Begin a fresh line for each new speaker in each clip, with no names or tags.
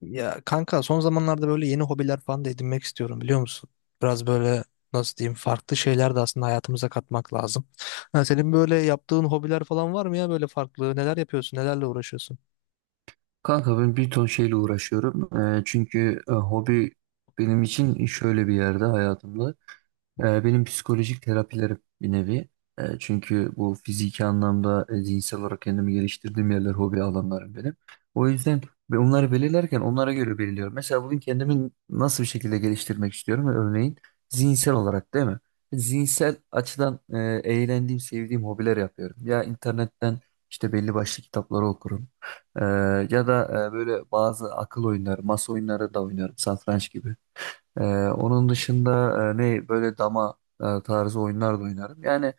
Ya kanka son zamanlarda böyle yeni hobiler falan da edinmek istiyorum biliyor musun? Biraz böyle, nasıl diyeyim, farklı şeyler de aslında hayatımıza katmak lazım. Ha, senin böyle yaptığın hobiler falan var mı ya böyle farklı? Neler yapıyorsun? Nelerle uğraşıyorsun?
Kanka ben bir ton şeyle uğraşıyorum. Çünkü hobi benim için şöyle bir yerde hayatımda. Benim psikolojik terapilerim bir nevi. Çünkü bu fiziki anlamda zihinsel olarak kendimi geliştirdiğim yerler hobi alanlarım benim. O yüzden ve onları belirlerken onlara göre belirliyorum. Mesela bugün kendimi nasıl bir şekilde geliştirmek istiyorum? Örneğin zihinsel olarak değil mi? Zihinsel açıdan eğlendiğim, sevdiğim hobiler yapıyorum. Ya internetten işte belli başlı kitapları okurum. Ee, Ya da böyle bazı akıl oyunları, masa oyunları da oynarım, satranç gibi. Ee, Onun dışında ne böyle dama tarzı oyunlar da oynarım. Yani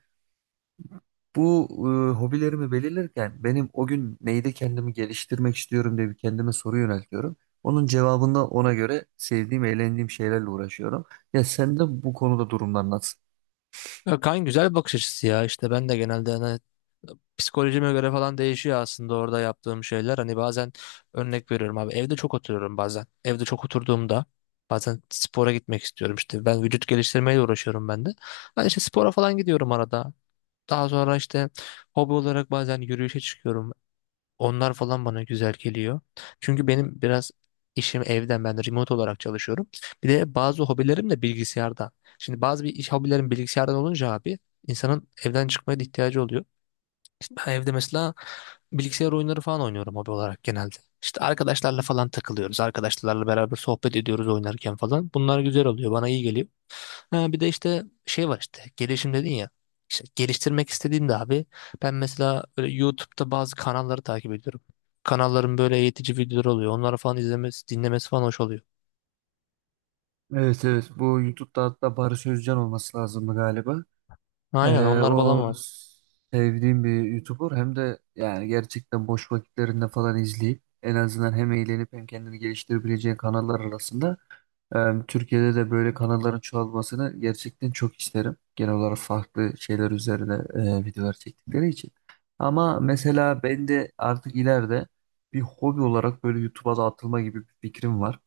bu hobilerimi belirlerken benim o gün neyde kendimi geliştirmek istiyorum diye bir kendime soru yöneltiyorum. Onun cevabında ona göre sevdiğim, eğlendiğim şeylerle uğraşıyorum. Ya sen de bu konuda durumlar nasıl?
Ya kan, güzel bir bakış açısı ya. İşte ben de genelde hani psikolojime göre falan değişiyor aslında orada yaptığım şeyler. Hani bazen örnek veriyorum abi, evde çok oturuyorum bazen. Evde çok oturduğumda bazen spora gitmek istiyorum işte. Ben vücut geliştirmeyle uğraşıyorum ben de. Ben işte spora falan gidiyorum arada. Daha sonra işte hobi olarak bazen yürüyüşe çıkıyorum. Onlar falan bana güzel geliyor. Çünkü benim biraz işim evden, ben de remote olarak çalışıyorum. Bir de bazı hobilerim de bilgisayardan. Şimdi bazı bir iş hobilerim bilgisayardan olunca abi, insanın evden çıkmaya da ihtiyacı oluyor. İşte ben evde mesela bilgisayar oyunları falan oynuyorum hobi olarak genelde. İşte arkadaşlarla falan takılıyoruz. Arkadaşlarla beraber sohbet ediyoruz oynarken falan. Bunlar güzel oluyor. Bana iyi geliyor. Ha, bir de işte şey var, işte gelişim dedin ya. İşte geliştirmek istediğimde abi, ben mesela böyle YouTube'da bazı kanalları takip ediyorum. Kanalların böyle eğitici videoları oluyor. Onları falan izlemesi, dinlemesi falan hoş oluyor.
Evet, evet, bu YouTube'da hatta Barış Özcan olması lazımdı galiba.
Aynen,
Ee,
onlar falan
o
var.
sevdiğim bir YouTuber hem de, yani gerçekten boş vakitlerinde falan izleyip en azından hem eğlenip hem kendini geliştirebileceğin kanallar arasında. Türkiye'de de böyle kanalların çoğalmasını gerçekten çok isterim. Genel olarak farklı şeyler üzerine videolar çektikleri için. Ama mesela ben de artık ileride bir hobi olarak böyle YouTube'a da atılma gibi bir fikrim var.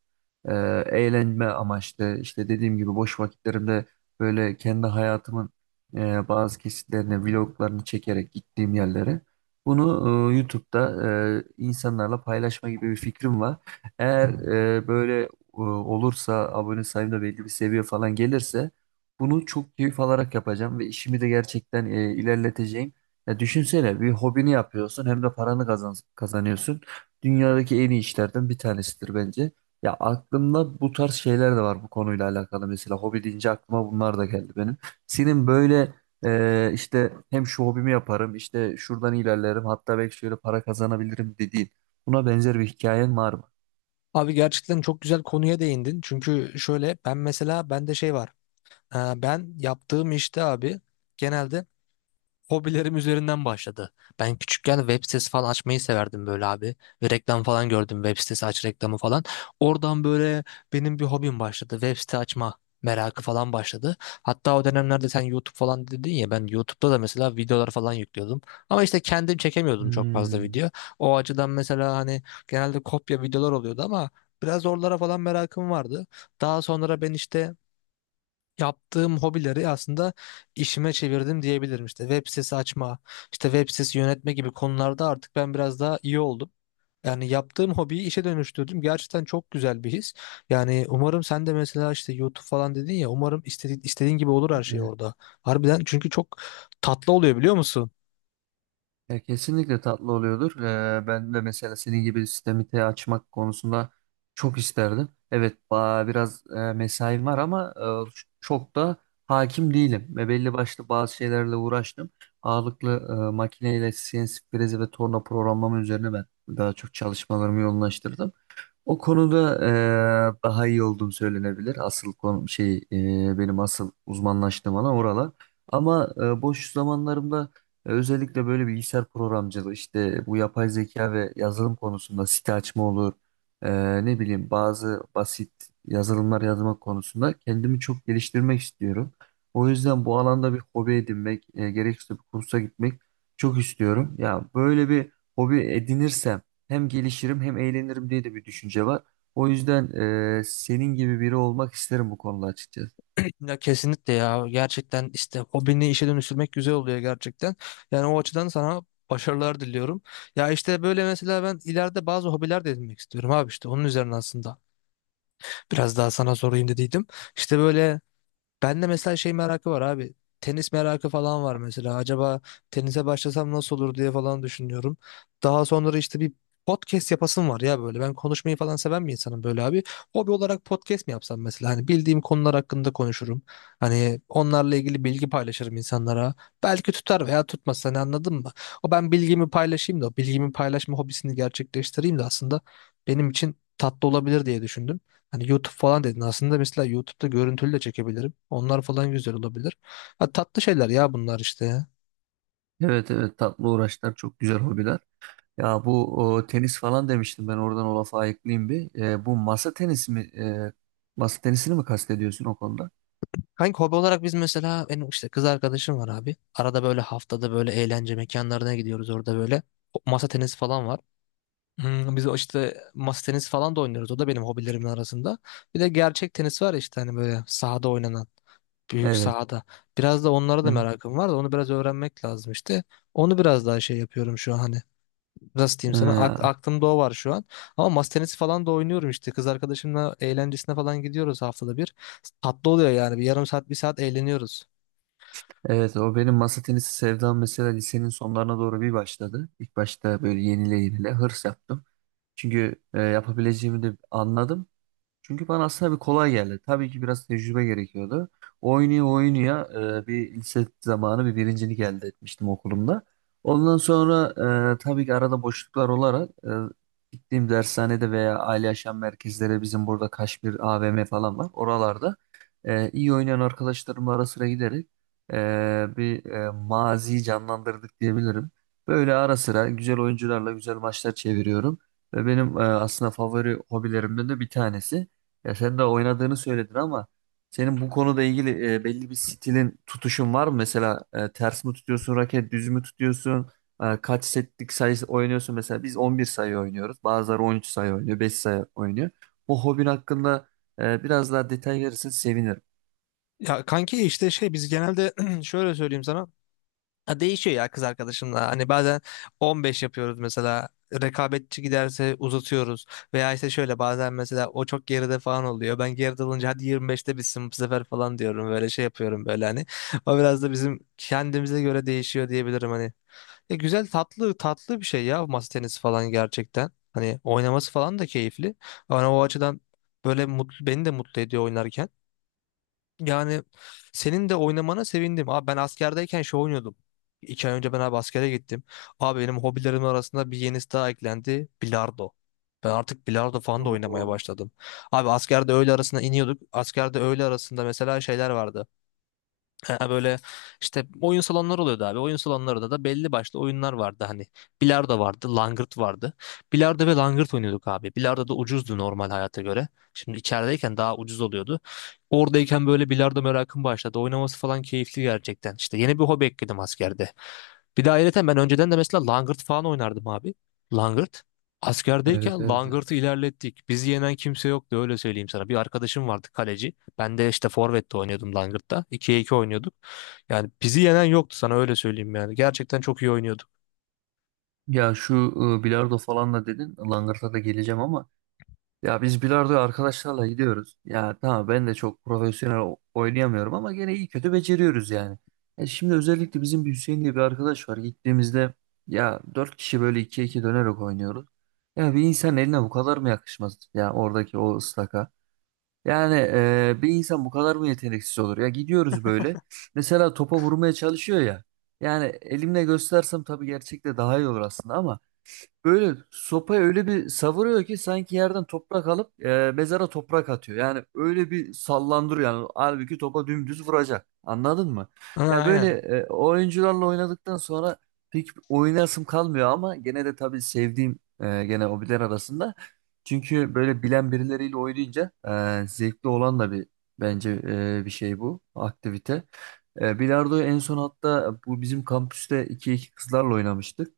E, Eğlenme amaçlı işte dediğim gibi boş vakitlerimde böyle kendi hayatımın bazı kesitlerini, vloglarını çekerek gittiğim yerlere bunu YouTube'da insanlarla paylaşma gibi bir fikrim var. Eğer böyle olursa abone sayım da belli bir seviye falan gelirse bunu çok keyif alarak yapacağım ve işimi de gerçekten ilerleteceğim. Ya düşünsene, bir hobini yapıyorsun hem de paranı kazanıyorsun. Dünyadaki en iyi işlerden bir tanesidir bence. Ya aklımda bu tarz şeyler de var bu konuyla alakalı. Mesela hobi deyince aklıma bunlar da geldi benim. Senin böyle işte hem şu hobimi yaparım işte şuradan ilerlerim hatta belki şöyle para kazanabilirim dediğin, buna benzer bir hikayen var mı?
Abi gerçekten çok güzel konuya değindin. Çünkü şöyle, ben mesela bende şey var. Ben yaptığım işte abi, genelde hobilerim üzerinden başladı. Ben küçükken web sitesi falan açmayı severdim böyle abi. Ve reklam falan gördüm, web sitesi aç reklamı falan. Oradan böyle benim bir hobim başladı. Web site açma merakı falan başladı. Hatta o dönemlerde sen YouTube falan dedin ya, ben YouTube'da da mesela videolar falan yüklüyordum. Ama işte kendim çekemiyordum çok fazla
Hmm.
video. O açıdan mesela hani genelde kopya videolar oluyordu ama biraz oralara falan merakım vardı. Daha sonra ben işte yaptığım hobileri aslında işime çevirdim diyebilirim. İşte web sitesi açma, işte web sitesi yönetme gibi konularda artık ben biraz daha iyi oldum. Yani yaptığım hobiyi işe dönüştürdüm. Gerçekten çok güzel bir his. Yani umarım sen de mesela işte YouTube falan dedin ya, umarım istediğin, istediğin gibi olur her şey orada. Harbiden, çünkü çok tatlı oluyor biliyor musun?
Ya kesinlikle tatlı oluyordur. Ben de mesela senin gibi sistemi açmak konusunda çok isterdim. Evet, biraz mesaim var ama çok da hakim değilim. Ve belli başlı bazı şeylerle uğraştım. Ağırlıklı makineyle CNC frezi ve torna programlama üzerine ben daha çok çalışmalarımı yoğunlaştırdım. O konuda daha iyi olduğum söylenebilir. Asıl konu şey, benim asıl uzmanlaştığım alan oralar. Ama boş zamanlarımda özellikle böyle bilgisayar programcılığı işte bu yapay zeka ve yazılım konusunda site açma olur. Ne bileyim, bazı basit yazılımlar yazmak konusunda kendimi çok geliştirmek istiyorum. O yüzden bu alanda bir hobi edinmek, gerekirse bir kursa gitmek çok istiyorum. Ya böyle bir hobi edinirsem hem gelişirim hem eğlenirim diye de bir düşünce var. O yüzden senin gibi biri olmak isterim bu konuda açıkçası.
Ya kesinlikle ya, gerçekten işte hobini işe dönüştürmek güzel oluyor gerçekten. Yani o açıdan sana başarılar diliyorum. Ya işte böyle mesela ben ileride bazı hobiler de edinmek istiyorum abi, işte onun üzerine aslında biraz daha sana sorayım dediydim. İşte böyle ben de mesela şey merakı var abi. Tenis merakı falan var mesela. Acaba tenise başlasam nasıl olur diye falan düşünüyorum. Daha sonra işte bir podcast yapasım var ya böyle. Ben konuşmayı falan seven bir insanım böyle abi. Hobi olarak podcast mi yapsam mesela? Hani bildiğim konular hakkında konuşurum. Hani onlarla ilgili bilgi paylaşırım insanlara. Belki tutar veya tutmaz. Hani anladın mı? O ben bilgimi paylaşayım da o bilgimi paylaşma hobisini gerçekleştireyim de aslında benim için tatlı olabilir diye düşündüm. Hani YouTube falan dedin. Aslında mesela YouTube'da görüntülü de çekebilirim. Onlar falan güzel olabilir. Ha, tatlı şeyler ya bunlar işte ya.
Evet, evet, tatlı uğraşlar çok güzel hobiler. Ya bu tenis falan demiştim ben, oradan o lafı ayıklayayım bir. Bu masa tenisi mi, e, masa tenisini mi kastediyorsun o konuda?
Kanka hobi olarak biz mesela, benim işte kız arkadaşım var abi. Arada böyle haftada böyle eğlence mekanlarına gidiyoruz, orada böyle masa tenisi falan var. Hmm, biz o işte masa tenisi falan da oynuyoruz. O da benim hobilerimin arasında. Bir de gerçek tenis var ya işte, hani böyle sahada oynanan. Büyük
Evet.
sahada. Biraz da onlara da
Hı.
merakım var da onu biraz öğrenmek lazım işte. Onu biraz daha şey yapıyorum şu an hani, nasıl diyeyim sana,
E,
aklımda o var şu an. Ama masa tenisi falan da oynuyorum işte. Kız arkadaşımla eğlencesine falan gidiyoruz haftada bir. Tatlı oluyor yani. Bir yarım saat bir saat eğleniyoruz.
evet, o benim masa tenisi sevdam. Mesela lisenin sonlarına doğru bir başladı. İlk başta böyle yenile yenile hırs yaptım. Çünkü yapabileceğimi de anladım. Çünkü bana aslında bir kolay geldi. Tabii ki biraz tecrübe gerekiyordu. Oynuyor oynuyor bir lise zamanı bir birincilik elde etmiştim okulumda. Ondan sonra tabii ki arada boşluklar olarak gittiğim dershanede veya aile yaşam merkezleri, bizim burada Kaşmir AVM falan var. Oralarda iyi oynayan arkadaşlarımla ara sıra giderek e, bir maziyi canlandırdık diyebilirim. Böyle ara sıra güzel oyuncularla güzel maçlar çeviriyorum. Ve benim aslında favori hobilerimden de bir tanesi. Ya sen de oynadığını söyledin ama senin bu konuda ilgili belli bir stilin, tutuşun var mı? Mesela ters mi tutuyorsun raket, düz mü tutuyorsun? Kaç setlik sayı oynuyorsun? Mesela biz 11 sayı oynuyoruz. Bazıları 13 sayı oynuyor, 5 sayı oynuyor. Bu hobin hakkında biraz daha detay verirsen sevinirim.
Ya kanki işte şey, biz genelde şöyle söyleyeyim sana. Ha, değişiyor ya kız arkadaşımla. Hani bazen 15 yapıyoruz mesela. Rekabetçi giderse uzatıyoruz. Veya işte şöyle bazen mesela o çok geride falan oluyor. Ben geride olunca hadi 25'te bitsin bu sefer falan diyorum. Böyle şey yapıyorum böyle hani. O biraz da bizim kendimize göre değişiyor diyebilirim hani. Güzel tatlı tatlı bir şey ya masa tenisi falan gerçekten. Hani oynaması falan da keyifli. Ama o açıdan böyle mutlu, beni de mutlu ediyor oynarken. Yani senin de oynamana sevindim. Abi ben askerdeyken şey oynuyordum. İki ay önce ben abi askere gittim. Abi benim hobilerim arasında bir yenisi daha eklendi. Bilardo. Ben artık bilardo falan da oynamaya
Oo,
başladım. Abi askerde öğle arasında iniyorduk. Askerde öğle arasında mesela şeyler vardı. Ha, böyle işte oyun salonları oluyordu abi. Oyun salonlarında da belli başlı oyunlar vardı hani. Bilardo vardı, langırt vardı. Bilardo ve langırt oynuyorduk abi. Bilardo da ucuzdu normal hayata göre. Şimdi içerideyken daha ucuz oluyordu. Oradayken böyle bilardo merakım başladı. Oynaması falan keyifli gerçekten. İşte yeni bir hobi ekledim askerde. Bir de ayrıca ben önceden de mesela langırt falan oynardım abi. Langırt.
evet, evet.
Askerdeyken
Evet.
Langırt'ı ilerlettik. Bizi yenen kimse yoktu öyle söyleyeyim sana. Bir arkadaşım vardı kaleci. Ben de işte forvette oynuyordum Langırt'ta. 2'ye 2 oynuyorduk. Yani bizi yenen yoktu sana öyle söyleyeyim yani. Gerçekten çok iyi oynuyorduk.
Ya şu bilardo falan da dedin. Langırta da geleceğim ama... Ya biz bilardoya arkadaşlarla gidiyoruz. Ya tamam, ben de çok profesyonel oynayamıyorum ama gene iyi kötü beceriyoruz yani. Şimdi özellikle bizim bir Hüseyin diye bir arkadaş var. Gittiğimizde ya dört kişi böyle ikiye iki dönerek oynuyoruz. Ya bir insan eline bu kadar mı yakışmaz ya, oradaki o ıslaka? Yani bir insan bu kadar mı yeteneksiz olur? Ya gidiyoruz böyle. Mesela topa vurmaya çalışıyor ya. Yani elimle göstersem tabii gerçekte daha iyi olur aslında ama... Böyle sopayı öyle bir savuruyor ki sanki yerden toprak alıp mezara toprak atıyor. Yani öyle bir sallandırıyor yani. Halbuki topa dümdüz vuracak. Anladın mı?
Ha,
Ya böyle
aynen.
oyuncularla oynadıktan sonra pek oynasım kalmıyor ama gene de tabii sevdiğim gene hobiler arasında. Çünkü böyle bilen birileriyle oynayınca zevkli olan da bir bence bir şey bu aktivite. Bilardoyu en son hatta bu bizim kampüste iki iki kızlarla oynamıştık.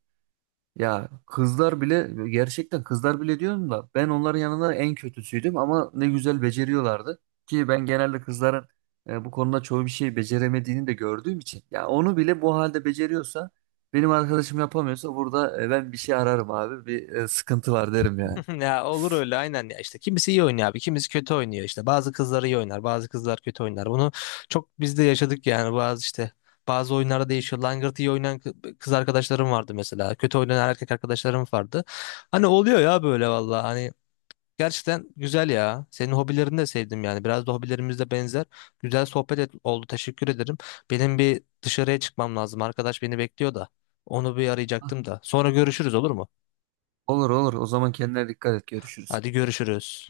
Ya kızlar bile, gerçekten kızlar bile diyorum da, ben onların yanında en kötüsüydüm ama ne güzel beceriyorlardı. Ki ben genelde kızların bu konuda çoğu bir şey beceremediğini de gördüğüm için, ya onu bile bu halde beceriyorsa benim arkadaşım yapamıyorsa burada, ben bir şey ararım abi, bir sıkıntı var derim yani.
Ya olur öyle aynen ya, işte kimisi iyi oynuyor abi kimisi kötü oynuyor, işte bazı kızlar iyi oynar bazı kızlar kötü oynar, bunu çok biz de yaşadık yani. Bazı oyunlarda değişiyor, langırt iyi oynayan kız arkadaşlarım vardı mesela, kötü oynayan erkek arkadaşlarım vardı, hani oluyor ya böyle. Valla hani gerçekten güzel ya, senin hobilerini de sevdim yani, biraz da hobilerimiz de benzer. Güzel oldu, teşekkür ederim. Benim bir dışarıya çıkmam lazım, arkadaş beni bekliyor da onu bir arayacaktım da, sonra görüşürüz olur mu?
Olur, olur, o zaman kendine dikkat et, görüşürüz.
Hadi görüşürüz.